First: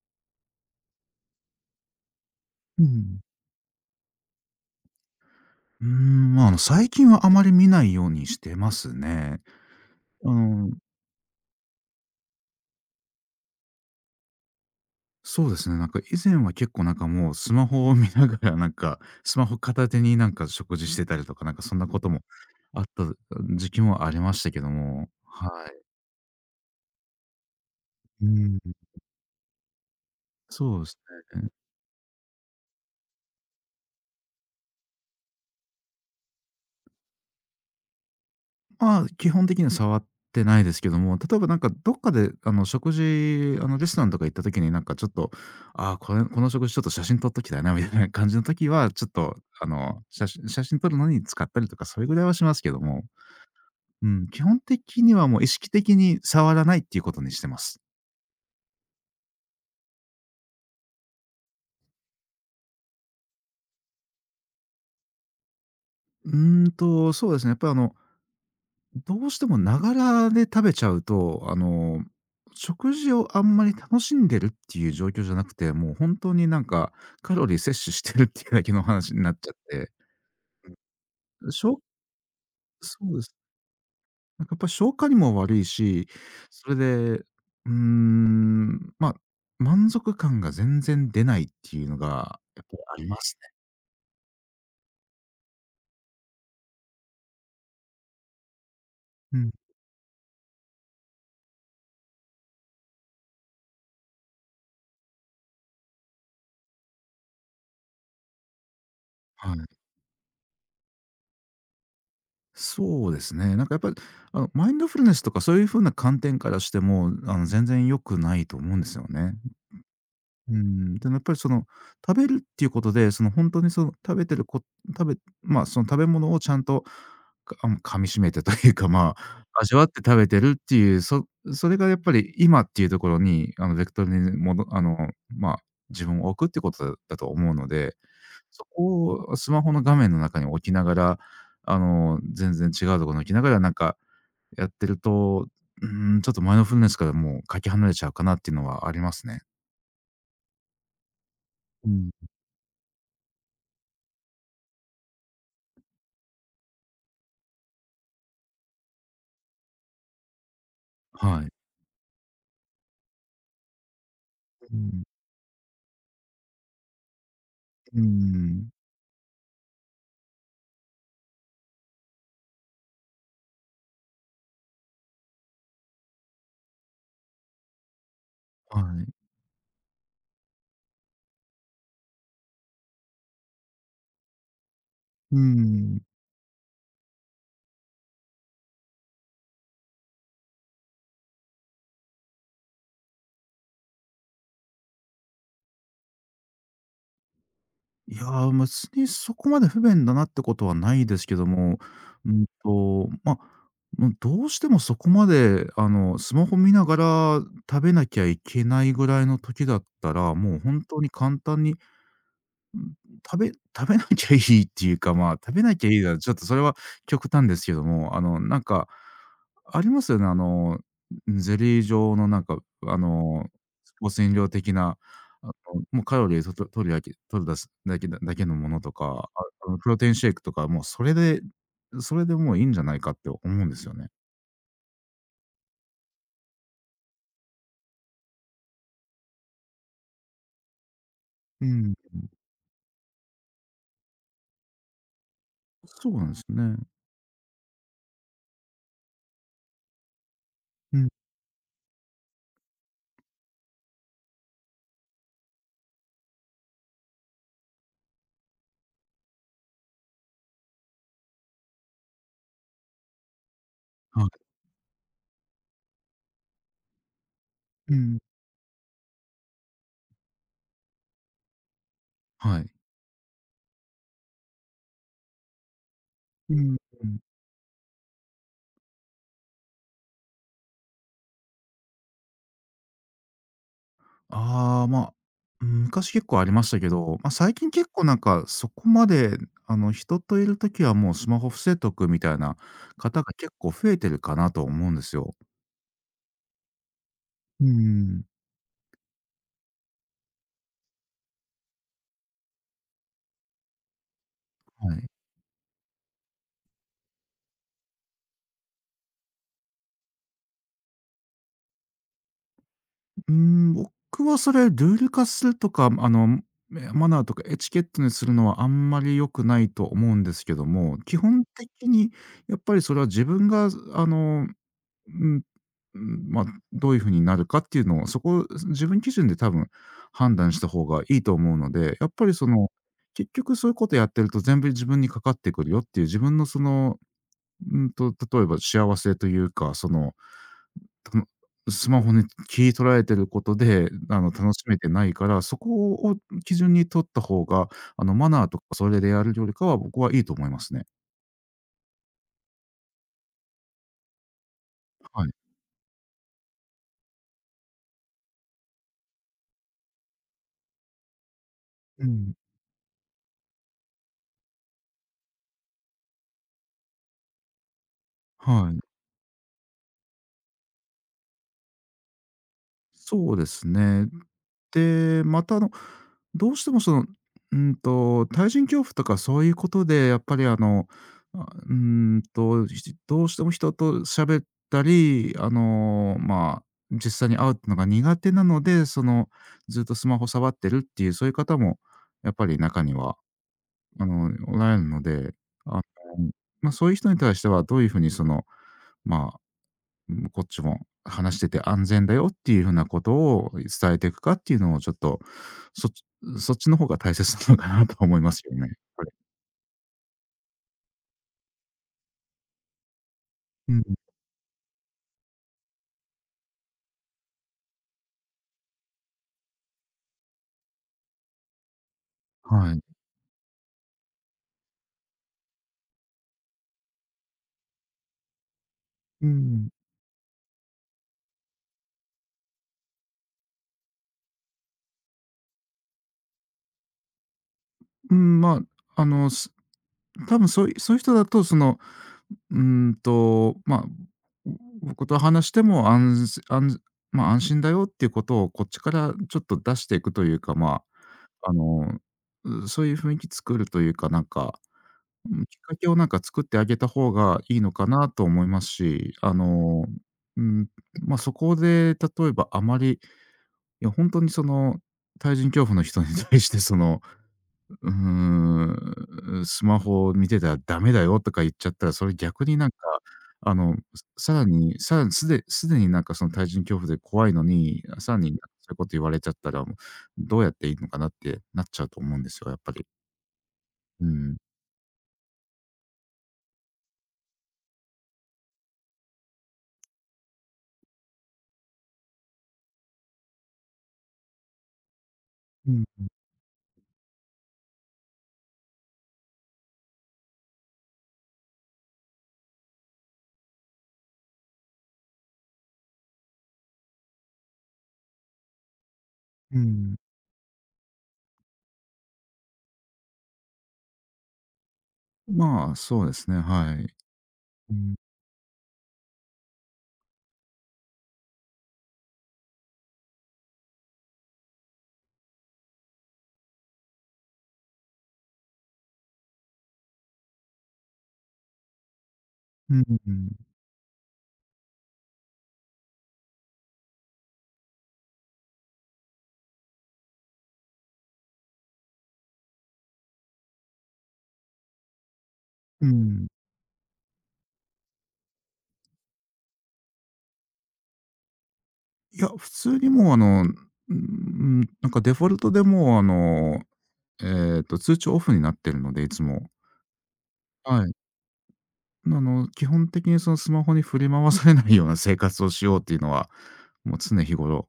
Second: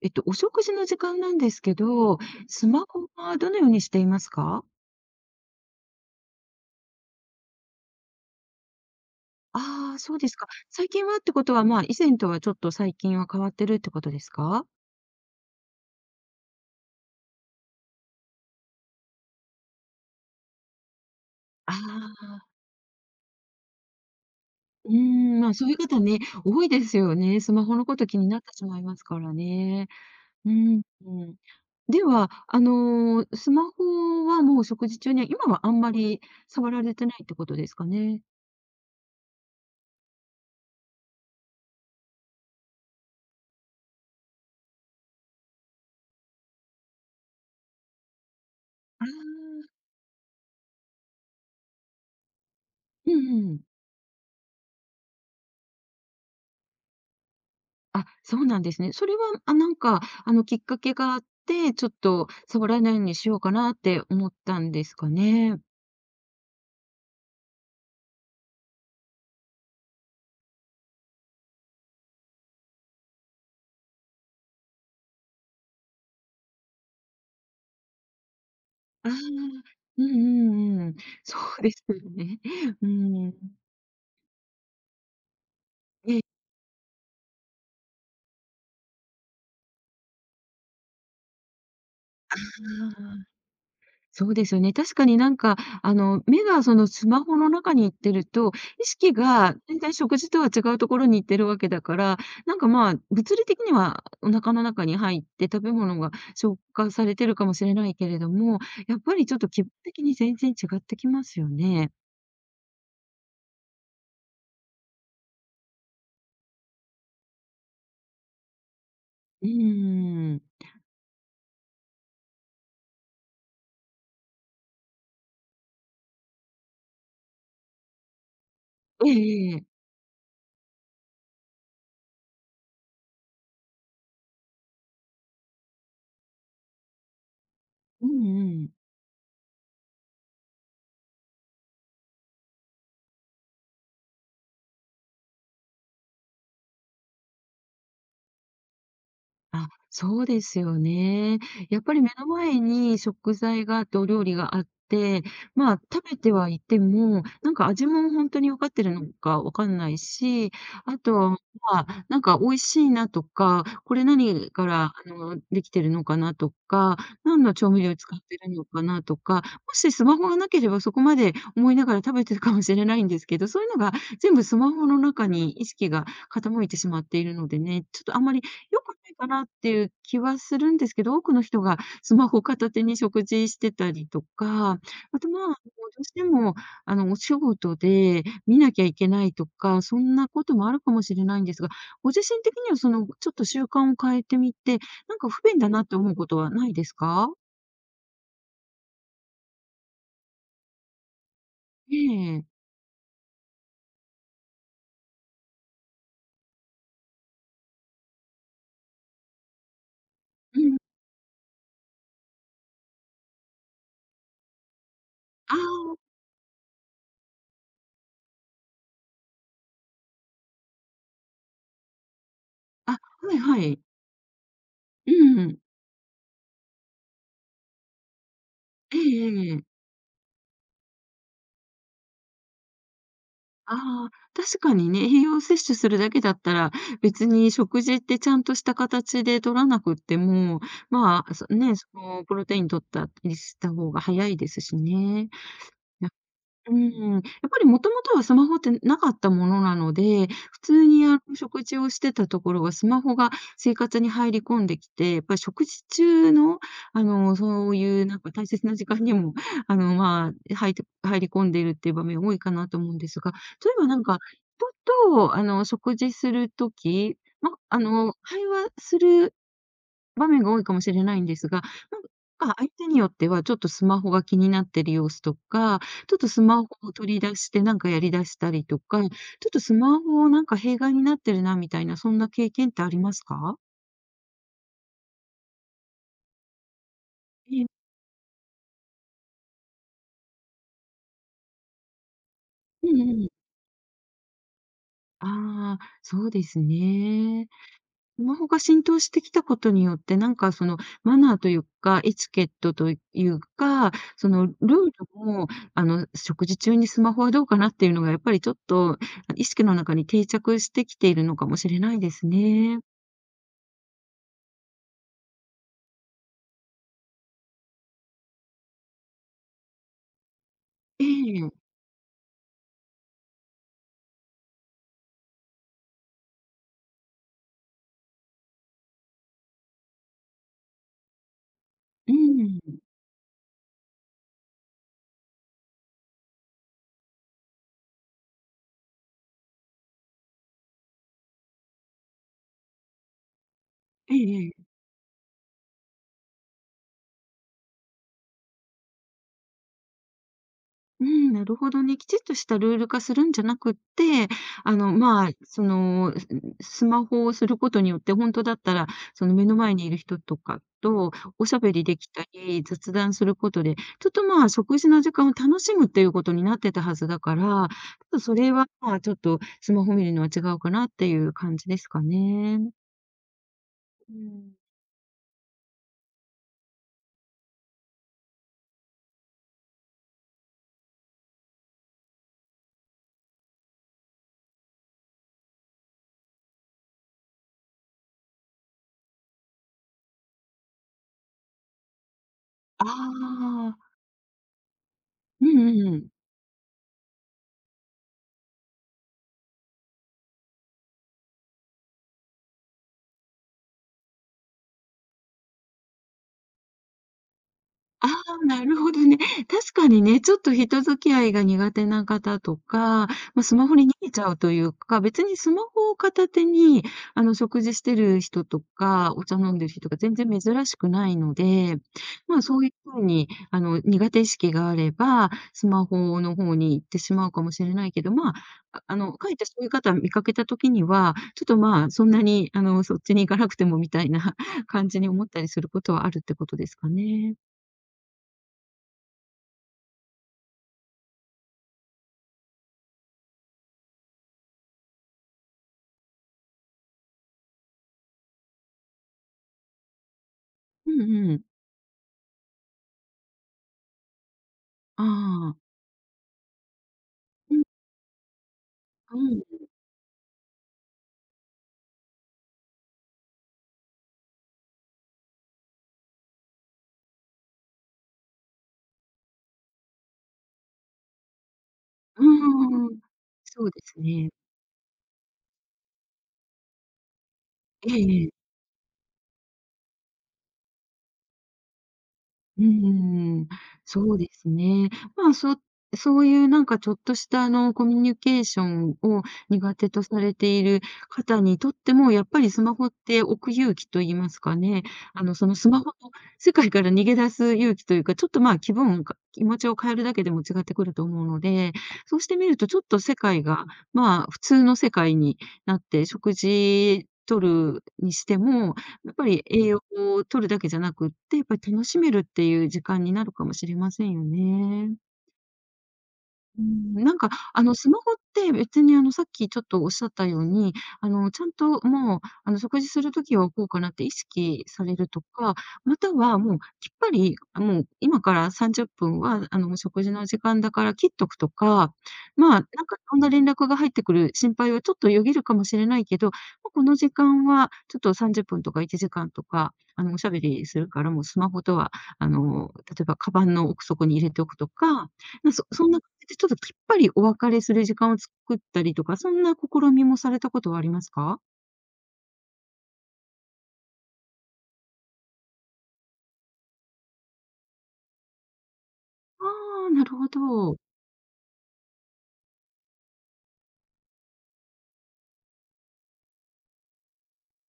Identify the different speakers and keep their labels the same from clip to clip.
Speaker 1: お食事の時間なんですけど、スマ
Speaker 2: う
Speaker 1: ホ
Speaker 2: ん。
Speaker 1: はどのようにしていますか？
Speaker 2: 最近はあまり見ないようにしてますね。
Speaker 1: ああー、そうで
Speaker 2: あ
Speaker 1: すか。
Speaker 2: の
Speaker 1: 最近はってことは、まあ、以前とはちょっと最近は変わってるってことですか？
Speaker 2: そうですね、以前は結構もうスマホを見ながらスマホ片手に食事してたりとか、なんかそんなことも
Speaker 1: ああ
Speaker 2: あった時期もありましたけど
Speaker 1: ー、うー
Speaker 2: も、
Speaker 1: ん、まあ、
Speaker 2: は
Speaker 1: そういう
Speaker 2: い。
Speaker 1: 方ね、多いですよね。スマホのこと気
Speaker 2: う
Speaker 1: になって
Speaker 2: ん、
Speaker 1: しまいますからね。う
Speaker 2: そ
Speaker 1: ん、
Speaker 2: うです
Speaker 1: うん。
Speaker 2: ね。
Speaker 1: では、スマホはもう食事中には今はあんまり触られてないってことですかね？
Speaker 2: ああ、基本的には触ってないですけども、例えばなんかどっかで食事、あのレストランとか行った時になんかちょっと、ああ、これこの食事ちょっと写真撮っときたいなみたいな感じの時は、ち
Speaker 1: あ
Speaker 2: ょっとあ
Speaker 1: あ、
Speaker 2: の写真撮るのに使ったりとか、それぐらいはしますけども、
Speaker 1: うんうん。
Speaker 2: うん、基本的にはもう意識的に触らないっていうことにしてます。
Speaker 1: あ、そうなんですね。それは、あ、なんか、きっかけがあって、ちょっと触らないようにしようかなって思ったんですかね。
Speaker 2: そうですね。やっぱりあのどうしてもながらで食べちゃうと、あの、食事をあんまり楽しんでるっていう状況じゃなくて、もう本当になんかカロリー摂取してるっていうだけの
Speaker 1: ああ、う
Speaker 2: 話になっちゃっ
Speaker 1: ん
Speaker 2: て、
Speaker 1: うんうん。そう
Speaker 2: し
Speaker 1: で
Speaker 2: ょ
Speaker 1: すよね。う
Speaker 2: そうです。
Speaker 1: ん。
Speaker 2: なんかやっぱ消化にも悪いし、
Speaker 1: ええ、
Speaker 2: それで、うーん、まあ、満足感が全然出ないっていうのがやっぱり
Speaker 1: あ
Speaker 2: あります
Speaker 1: あ。
Speaker 2: ね。
Speaker 1: そうですよね。確かになんか、目がそのスマホの中に行ってると、意識
Speaker 2: うん、
Speaker 1: が全然食事とは違うところに行ってるわけだから、なんかまあ、物理的にはお腹の中に入って食べ物が消化されてるかもしれないけれども、やっぱりちょっと
Speaker 2: は
Speaker 1: 気分
Speaker 2: い。
Speaker 1: 的に全然違ってきますよね。
Speaker 2: そうですね。なんかやっぱり、あの、マインドフルネスとかそういう風な観点からしても、あの、全然良くないと思うんですよね。
Speaker 1: うーん。
Speaker 2: うん、でもやっぱりその、食べるっていうことで、その本当にその食べてるこ食べまあ、その食べ物をちゃんと、かあの、噛み締めてというか、
Speaker 1: え
Speaker 2: まあ、
Speaker 1: ええ
Speaker 2: 味
Speaker 1: え。
Speaker 2: わって食べてるっていう、それがやっぱり今っていうところに、あの、ベクトルにもどあの、まあ、自分を置くってことだと思うので、
Speaker 1: うんう
Speaker 2: そ
Speaker 1: ん。
Speaker 2: こをスマホの画面の中に置きながら、あの、全然違うところに置きながらやってると、うん、ちょっとマインドフルネスからもうかけ離れちゃうかなっていうのはありますね。
Speaker 1: あ、そうですよね。やっ
Speaker 2: う
Speaker 1: ぱり
Speaker 2: ん。
Speaker 1: 目の前に食材があってお料理があって、まあ、食べてはいても、なんか味も本当に分かってるのか分かんないし、あとは、ま
Speaker 2: はい。
Speaker 1: あ、なんか美味しいなとか、これ何か
Speaker 2: う
Speaker 1: ら、
Speaker 2: ん、
Speaker 1: できてるのかなとか、何の調味料
Speaker 2: う
Speaker 1: 使ってるの
Speaker 2: ん、
Speaker 1: かなとか、もしスマホがなければそこまで思いながら食べてるかもしれないんですけど、そういうのが全部スマホの中に意識が傾いてしまっているのでね、ちょっとあんまり
Speaker 2: は
Speaker 1: 良くな
Speaker 2: い。
Speaker 1: いかなっていう気はするんですけど、多くの人がスマホ片手に食事してたりとか、あと、
Speaker 2: うー
Speaker 1: まあ、もう
Speaker 2: ん。
Speaker 1: どうしても、お仕事で見なきゃいけないとか、そんなこともあるかもしれないんですが、ご自身的にはその、ちょっと習慣を変えてみて、なんか不便だなって思うことはないですか？
Speaker 2: いや、別にそこまで不便だなってことはないですけども、
Speaker 1: え
Speaker 2: う
Speaker 1: え。
Speaker 2: んと、ま、もうどうしてもそこまで、あの、スマホ見ながら食べなきゃいけないぐらいの時だったら、もう
Speaker 1: う
Speaker 2: ほ
Speaker 1: ん。
Speaker 2: んとに簡単に食べ 食べなきゃいいっていうか、まあ、食
Speaker 1: あ
Speaker 2: べなきゃいいなら、ちょっとそれは極端ですけども、あの、なんか、ありますよね、あの、ゼリー状のなんか、
Speaker 1: あ、
Speaker 2: あ
Speaker 1: あ、はい
Speaker 2: の、
Speaker 1: はい。
Speaker 2: スポーツ飲料的な、
Speaker 1: う
Speaker 2: あの、
Speaker 1: ん。
Speaker 2: もうカロリーと取るだけ取るだすだけだだけのものと
Speaker 1: ええ
Speaker 2: か、
Speaker 1: ええ。
Speaker 2: あの、プロテインシェイクとか、もうそれでもういいんじゃないかって思うんですよね。
Speaker 1: ああ、確かにね、栄養摂取するだけだったら、別に食事ってちゃんとした形で取らなくっても、まあ、そ
Speaker 2: う
Speaker 1: ね、そ
Speaker 2: ん。
Speaker 1: のプロテイン取ったりした方が早いですしね。
Speaker 2: そうなんです
Speaker 1: う
Speaker 2: ね。
Speaker 1: ん、やっぱりもともとはスマホってなかったものなので、普通
Speaker 2: う
Speaker 1: に
Speaker 2: ん。
Speaker 1: あの食事をしてたところがスマホが生活に入り込んできて、やっぱり食事中の、そういうなんか大切な時間にも、まあ、入って入り込んでいるっていう場面多いかなと思うんですが、例えばなんか、
Speaker 2: はい。
Speaker 1: 人とあの、食事するときま、
Speaker 2: うん。
Speaker 1: 会話する場面が多いかもしれないんですが、なんか
Speaker 2: はい。
Speaker 1: 相手によっては、ちょっとスマホが気になってる様子とか、ちょっとス
Speaker 2: う
Speaker 1: マホ
Speaker 2: ん
Speaker 1: を
Speaker 2: う
Speaker 1: 取
Speaker 2: ん。
Speaker 1: り出してなんかやり出したりとか、ちょっとスマホをなんか弊害になってるなみたいな、そんな経験ってありますか？
Speaker 2: ああ、まあ、うん、昔結構ありましたけど、まあ、最
Speaker 1: ええ。
Speaker 2: 近結構なんかそこまで、あの、人といるときはもうスマホ伏せとくみたいな
Speaker 1: うんう
Speaker 2: 方
Speaker 1: ん。
Speaker 2: が結構増えてるかなと思うんですよ。
Speaker 1: ああ、そうですね。
Speaker 2: うー
Speaker 1: ス
Speaker 2: ん。
Speaker 1: マホが浸透してきたことによって、なんかそのマナーというか、エチケットというか、そのルー
Speaker 2: は
Speaker 1: ル
Speaker 2: い。
Speaker 1: も、食事中にスマホはどうかなっていうのがやっぱりちょっと意識の中に定着してきているのかもしれないですね。
Speaker 2: うん、僕はそれルール化するとか、あの、え、マナーとかエチケットにするのはあんまり良くないと思うんですけども、
Speaker 1: え
Speaker 2: 基
Speaker 1: え、
Speaker 2: 本
Speaker 1: う
Speaker 2: 的にやっぱりそれは自分が、あの、うんうん、まあ、どういう風になるかっていうのを、そこ、自分基準で多分判断した方がいいと思うので、やっぱりその、
Speaker 1: ん、
Speaker 2: 結局そういうことやってると全部自分にかかってくるよっていう、自分のその、例えば幸せというか、その、たのスマホに切り取られてることで、
Speaker 1: え
Speaker 2: あの、
Speaker 1: ええ
Speaker 2: 楽し
Speaker 1: え。
Speaker 2: めてないから、そこを基準に取った方が、あの、マナーとかそれでやるよりかは、僕はいいと思いますね。
Speaker 1: うん、なるほどね。きちっとしたルール化するんじゃなくって、
Speaker 2: は
Speaker 1: ま
Speaker 2: い。
Speaker 1: あ、その、マホをすることによって、本当だったら、その目の前にいる人とかとおしゃべりで
Speaker 2: う
Speaker 1: きた
Speaker 2: ん。
Speaker 1: り、雑談することで、ちょっと、まあ、食事の時間を楽しむっていうことになってたはずだから、ちょっとそれは、
Speaker 2: はい。
Speaker 1: まあ、ちょっとスマホ見るのは違うかなっていう感じですかね。
Speaker 2: そうですね。
Speaker 1: うん。
Speaker 2: で、またあの、どうしてもその、対人恐怖とかそういうことで、やっぱりあの、どうしても人と喋ったり、あの、まあ、実際に会うってのが苦手なので、その、ずっとスマホ触ってるっていう、そういう方もやっぱり中
Speaker 1: あ
Speaker 2: には、
Speaker 1: あ、
Speaker 2: あの、おられるので、
Speaker 1: うんう
Speaker 2: あの、
Speaker 1: んうん。
Speaker 2: まあ、そういう人に対してはどういうふうにその、まあうん、こっちも話してて安全だよっていうふうなことを伝えていくかっていうのをちょっと、そっちそっちの方が大切なのかなと
Speaker 1: あ
Speaker 2: 思います
Speaker 1: あ、
Speaker 2: よね。
Speaker 1: なるほど
Speaker 2: はい。
Speaker 1: ね。確かにね、ちょっと人付き合いが苦手な方とか、ま、スマ
Speaker 2: う
Speaker 1: ホ
Speaker 2: ん、
Speaker 1: に逃げちゃうというか、別にスマホを片手に、食事してる人とか、お茶飲んでる人が全然珍しくないので、ま、そういう
Speaker 2: はい。
Speaker 1: 風に、苦手意識があれば、スマホの方に行ってしまうかもしれないけど、ま、あ
Speaker 2: う
Speaker 1: かえってそうい
Speaker 2: ん。
Speaker 1: う方見かけた時には、ちょっと、ま、そんなに、そっちに行かなくてもみたいな感じに思ったりすることはあるってことですかね。
Speaker 2: うん、まあ、あの、多分そういう人だとその、うーまあ、僕と話してもまあ安心だよっていうことをこっちからちょっと出していくというか、ま
Speaker 1: うんうん。
Speaker 2: あ、あの、そういう雰囲気作るというか、なんかうん、
Speaker 1: あ
Speaker 2: き
Speaker 1: あ。
Speaker 2: っかけをなんか作ってあげた方が
Speaker 1: う
Speaker 2: いい
Speaker 1: ん
Speaker 2: のかなと思いますし、
Speaker 1: う
Speaker 2: あ
Speaker 1: ん。
Speaker 2: の、うん、ま、そこで例えばあまり、いや本当にその、対人恐怖の人に 対してその、うーん、スマホを見てたらダメだよとか言っちゃったら、それ
Speaker 1: う
Speaker 2: 逆になんか、
Speaker 1: ーん。
Speaker 2: あ
Speaker 1: そう
Speaker 2: の、
Speaker 1: ですね。
Speaker 2: さらにすでになんかその対人恐怖で怖いのに、さら
Speaker 1: え
Speaker 2: に
Speaker 1: え
Speaker 2: そ
Speaker 1: え
Speaker 2: ういうこと言われちゃったら、どうやっていいのかなってなっちゃうと思うんですよ、やっ
Speaker 1: うー
Speaker 2: ぱり。
Speaker 1: ん、
Speaker 2: う
Speaker 1: そうで
Speaker 2: ん。
Speaker 1: すね。まあ、そそういうなんかちょっとしたあのコミュニケーションを苦手とされている方にとっても、やっぱりスマホって置く勇気と言いますかね、あのその
Speaker 2: う
Speaker 1: スマ
Speaker 2: ん、
Speaker 1: ホの世界から逃げ出す勇気というか、ちょっとまあ気分が気持ちを変えるだけでも違ってくると思うので、そうしてみるとちょっと世界がまあ普通の世界になって、食事取るにしても、やっぱり
Speaker 2: う
Speaker 1: 栄養
Speaker 2: ん。
Speaker 1: を取るだけじゃなくって、やっぱり楽しめるっていう時間になるかもしれませんよね。
Speaker 2: まあ、そうですね、
Speaker 1: う
Speaker 2: はい。
Speaker 1: ん、なんか、
Speaker 2: う
Speaker 1: ス
Speaker 2: ん、
Speaker 1: マホって別に、さっきちょっとおっしゃったように、ちゃんともう、食事するときは置こうかなって意識されるとか、またはもうきっぱり、あ、もう今から30分は、食事の時間だから切っとくとか、まあ、なん
Speaker 2: うんう
Speaker 1: か
Speaker 2: んう
Speaker 1: いんな連
Speaker 2: ん。
Speaker 1: 絡が入ってくる心配はちょっとよぎるかもしれないけど、もうこの時間はちょっと30分とか1時間とか、おしゃべりするからもうスマホとは、例えばカバンの奥底に入れておくとかま、そ
Speaker 2: う
Speaker 1: そんな感じ
Speaker 2: ん
Speaker 1: で、ちょっときっぱりお別れする時間を作ったりとか、そんな試みもされたことはありますか？
Speaker 2: いや、普通にもうあの、うん、なんかデフォルトでもうあの、通知オフになってるので、いつ
Speaker 1: あ
Speaker 2: も。
Speaker 1: あ、なるほど。
Speaker 2: はい。あの、基本的にそのスマホに振り回されないような生活をしようっていうのは、もう常日頃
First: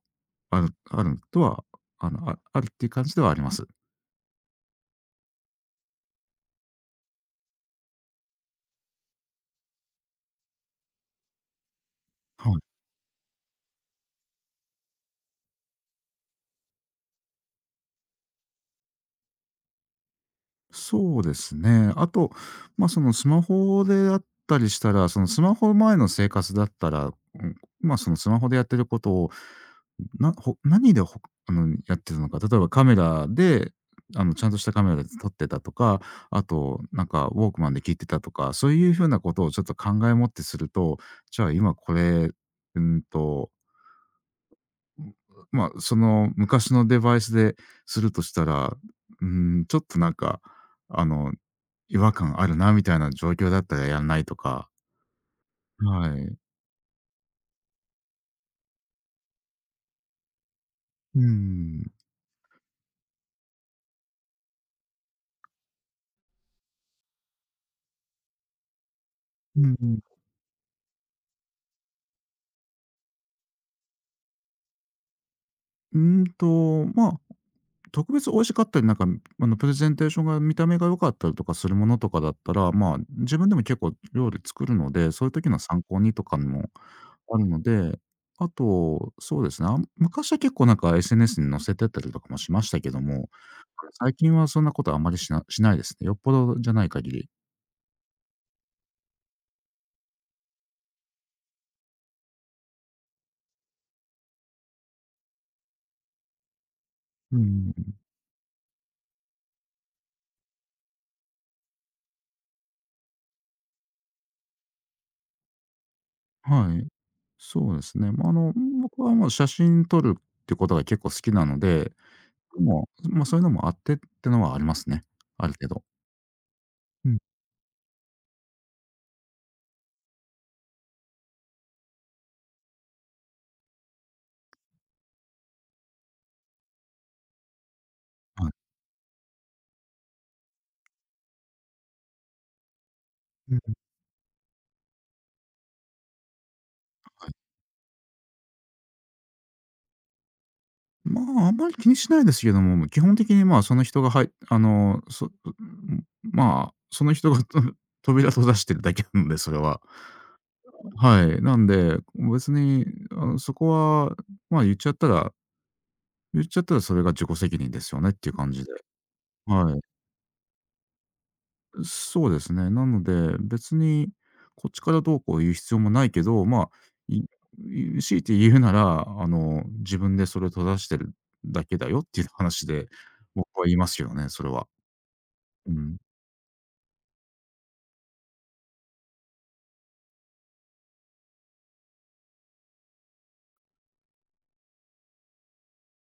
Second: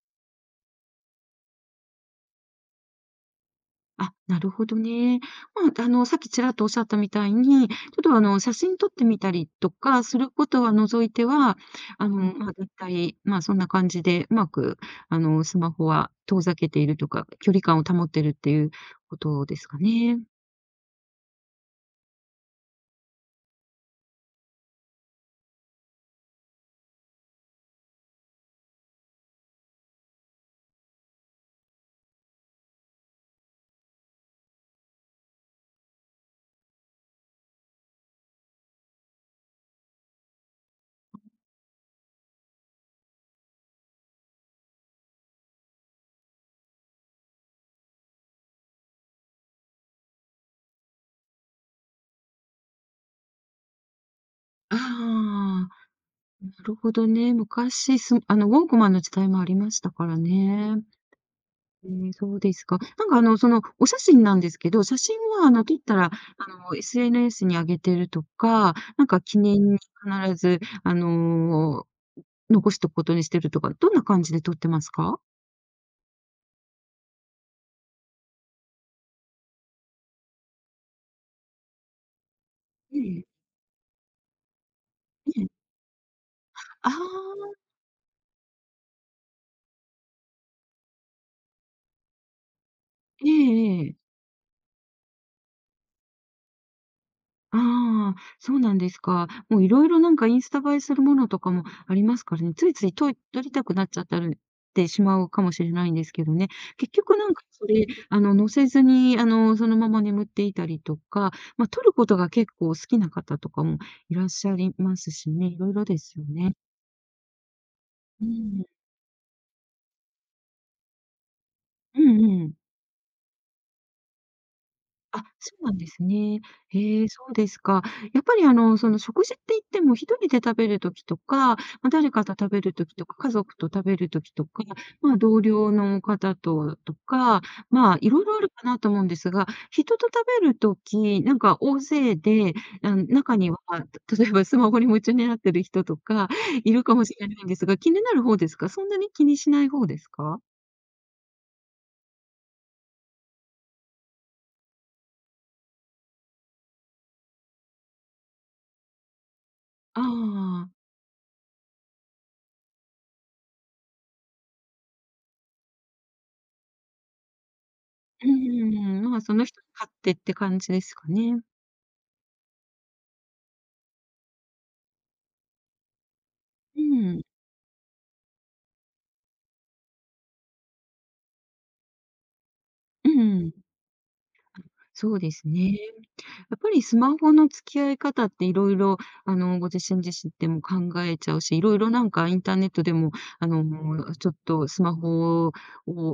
Speaker 2: あるあるとは、あの、ああるっていう感じではあります。
Speaker 1: あ、なるほどね。まあ、さっきちらっとおっしゃったみたいに、ちょっと、写真撮ってみたりとかすることは除いては、
Speaker 2: は
Speaker 1: まあ、
Speaker 2: い。
Speaker 1: だいたい、まあ、そんな感じでうまく、スマホは遠ざけているとか、距離感を保ってるっていうことですかね。
Speaker 2: そうですね。あと、まあ、そのスマホであったりしたら、そのスマホ前の生活だったら、うん、まあ、そのスマホでやってることを、なほ何でほあの、やってるのか、例えばカメラで、あの、ちゃんとしたカメラで撮ってたとか、あと、なんかウォークマンで聞いてたとか、そういうふうなことをちょっと考えもってすると、じゃあ今これ、うんと、まあ、その昔のデバイスでするとしたら、うん、ちょっとなんか、あの、違和感あるなみたいな状況だったらやんないとか、
Speaker 1: ああ、
Speaker 2: はい。
Speaker 1: なるほどね。昔、すウォークマンの時代もありましたからね。
Speaker 2: う
Speaker 1: え
Speaker 2: ん。
Speaker 1: ーそうですか。なんかあの、その、お写真なんですけど、写真はあの、撮ったら、SNS に上げてるとか、なんか記
Speaker 2: う
Speaker 1: 念
Speaker 2: ん
Speaker 1: に
Speaker 2: うん。
Speaker 1: 必ず、残しとくことにしてるとか、どんな感じで撮ってますか？
Speaker 2: うんと、まあ、特別美味しかったり、なんか、あの、プレゼンテーションが見た目が良かったりとかするものとかだったら、まあ、
Speaker 1: ええ、
Speaker 2: 自分でも結構料理作るので、そういう
Speaker 1: ええ。
Speaker 2: 時の参考にとかも
Speaker 1: ああ、
Speaker 2: あるので、あと、そうですね、昔は結構なんか SNS に載せてたりとかもしましたけども、
Speaker 1: ええええ。
Speaker 2: 最近はそんなことあまりしないですね。よっぽどじゃない限り。
Speaker 1: ああ、そうなんですか。もういろいろなんかインスタ映えするものとかもありますからね、ついついと撮りたくなっちゃったりしてしまうかもしれないんですけどね。結局なん
Speaker 2: う
Speaker 1: かそれ、
Speaker 2: ん。
Speaker 1: 載せずに、そのまま眠っていたりとか、ま、撮ることが結構好きな方とかもいらっしゃりますしね、いろいろですよね。
Speaker 2: はい。そうですね。ま
Speaker 1: う
Speaker 2: あ、あの、
Speaker 1: ん。
Speaker 2: 僕はもう写真撮るってことが結構好きなので、
Speaker 1: うんうん。
Speaker 2: もう、まあ、そういうのもあってってのはありますね。
Speaker 1: あ、
Speaker 2: ある
Speaker 1: そう
Speaker 2: 程
Speaker 1: なん
Speaker 2: 度。
Speaker 1: ですね。へえ、
Speaker 2: うん。
Speaker 1: そうですか。やっぱりその食事って言っても、一人で食べるときとか、まあ、誰かと食べるときとか、家族と食べるときとか、まあ、同僚の方ととか、まあ、いろいろあ
Speaker 2: は
Speaker 1: る
Speaker 2: い。
Speaker 1: かなと思うんですが、人と食べるときなんか大勢で、中に
Speaker 2: う
Speaker 1: は、
Speaker 2: ん。
Speaker 1: 例えばスマホに夢中になってる人とかいるかもし
Speaker 2: は
Speaker 1: れ
Speaker 2: い。
Speaker 1: ないんですが、気になる方ですか？そんなに気にしない方ですか？
Speaker 2: まあ、あんまり気にしないですけども、基本的に、まあ、その人がはいあの、そまあ、その人が 扉閉ざしてるだけなので、それは。
Speaker 1: ああ、
Speaker 2: はい。なんで、別に、あの、そこは、まあ、言っちゃったらそれが自己責任ですよねっ
Speaker 1: う
Speaker 2: て
Speaker 1: ん
Speaker 2: いう感じ
Speaker 1: う
Speaker 2: で。
Speaker 1: んうん。まあ、その人に
Speaker 2: はい。
Speaker 1: 勝手って感じですかね。
Speaker 2: そうですね。なので、別にこっちからどうこう言う必要もないけど、まあ、
Speaker 1: う
Speaker 2: い
Speaker 1: ん、
Speaker 2: 強いて言うなら、あの、自分でそれを正してるだけだよっていう話で、
Speaker 1: う
Speaker 2: 僕
Speaker 1: ん、
Speaker 2: は言いますけどね、それは。
Speaker 1: そうです
Speaker 2: う
Speaker 1: ね。
Speaker 2: ん。
Speaker 1: やっぱりスマホの付き合い方っていろいろご自身でも考えちゃうし、いろいろなんかインターネットでも、あの、ちょっとスマホを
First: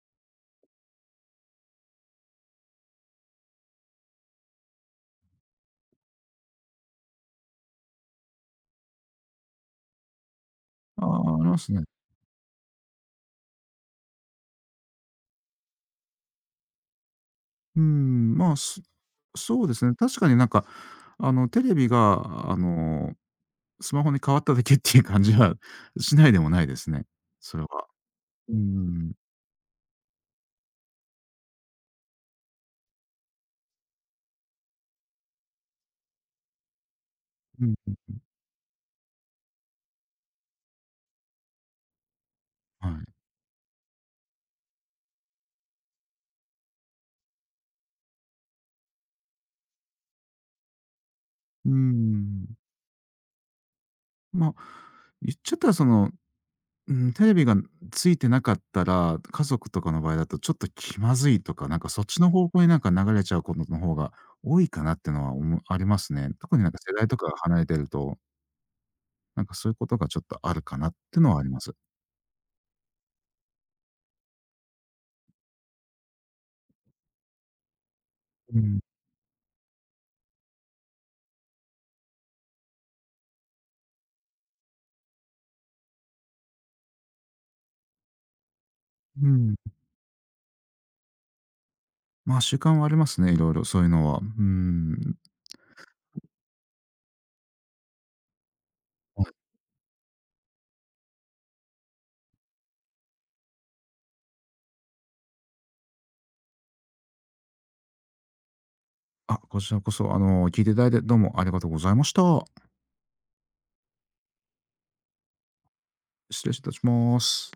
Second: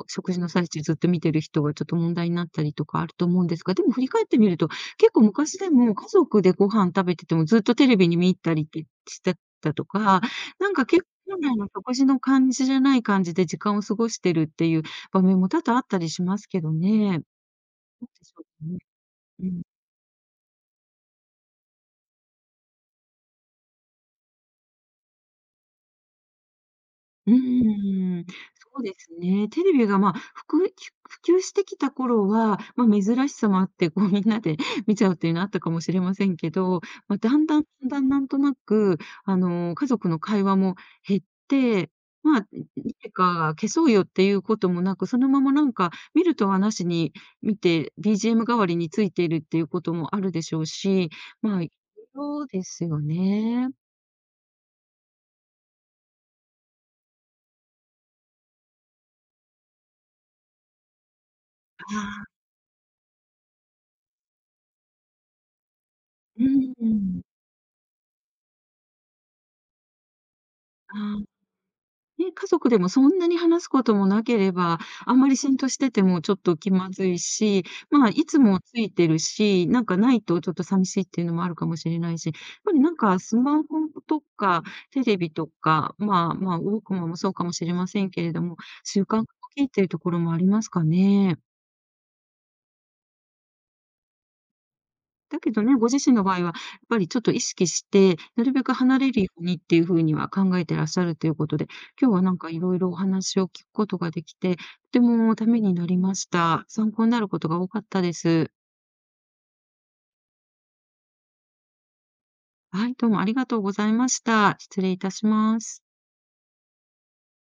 Speaker 1: 食事の最中ずっと見てる人がちょっと問題になったりとかあると思うんですが、でも振り返ってみると、結構昔でも家族でご飯食べててもずっとテレビに見入ったりってしてたとか、なんか結
Speaker 2: あ
Speaker 1: 構
Speaker 2: あ、あ
Speaker 1: 本
Speaker 2: り
Speaker 1: 来
Speaker 2: ま
Speaker 1: の
Speaker 2: すね。
Speaker 1: 食事の感じじゃない感じで時間を過ごしてるっていう場面も多々あったりしますけどね。
Speaker 2: う
Speaker 1: そうでし
Speaker 2: ん、
Speaker 1: ょ
Speaker 2: まあ、
Speaker 1: うね。う
Speaker 2: そ
Speaker 1: ん。
Speaker 2: うですね。確かになんか、あの、テレビが、あの、スマホに変わっただけっていう感じはしないでもないですね、
Speaker 1: うー
Speaker 2: それは。
Speaker 1: ん、
Speaker 2: う
Speaker 1: そうで
Speaker 2: ん。
Speaker 1: すね。テレビが、まあ、普及してきた頃は、まあ、珍しさもあって、こうみんなで 見ちゃうっていうのあったかもしれませんけど、まあ、だんだん
Speaker 2: う
Speaker 1: だん
Speaker 2: ん、
Speaker 1: だんなんとなく、家族の会話も減って、まあ、
Speaker 2: はい。
Speaker 1: てか、消そうよっていうこともなく、そのままなんか見るとはなしに見て、BGM 代わりについているっていうこともあるでしょうし、まあ、
Speaker 2: う
Speaker 1: 色
Speaker 2: ん。
Speaker 1: 々ですよね。
Speaker 2: まあ、言っちゃったらそのうん、テレビがついてなかったら、家族とかの場合だとちょっと気まずいとか、なんか
Speaker 1: あ
Speaker 2: そっちの
Speaker 1: あ。
Speaker 2: 方向になんか流れちゃうことの方が多いかなってのはありますね。
Speaker 1: う
Speaker 2: 特になんか世代と
Speaker 1: ん。
Speaker 2: かが離れてると、なんかそういうことがちょっとあるかなっ
Speaker 1: あ
Speaker 2: て
Speaker 1: あ、
Speaker 2: のはあります。
Speaker 1: ね、家族でもそんなに話すこともなければ、あんまり浸透しててもちょっと気まずいし、まあ、いつ
Speaker 2: う
Speaker 1: もつ
Speaker 2: ん。
Speaker 1: いてるし、なんかないとちょっと寂しいっていうのもあるかもしれないし、やっぱりなんかスマホとかテレビとか、まあまあ、ウォークマンもそうかもしれませんけれども、習慣化を
Speaker 2: うん。
Speaker 1: きいてるところもありますかね？
Speaker 2: まあ、習慣はありますね、いろいろそういうのは。うん。
Speaker 1: だけどね、ご自身の場合は、やっぱりちょっと意識して、なるべく離れるようにっていうふうには考えてらっしゃるということで、今日はなんかいろいろお話を聞くことができて、とてもためになりました。参考になることが多かったです。
Speaker 2: あ、こちらこそ、あの、聞いていただいてどうもありがとうございました。
Speaker 1: はい、どうもありがとうございました。失礼いたします。
Speaker 2: 失礼いたします。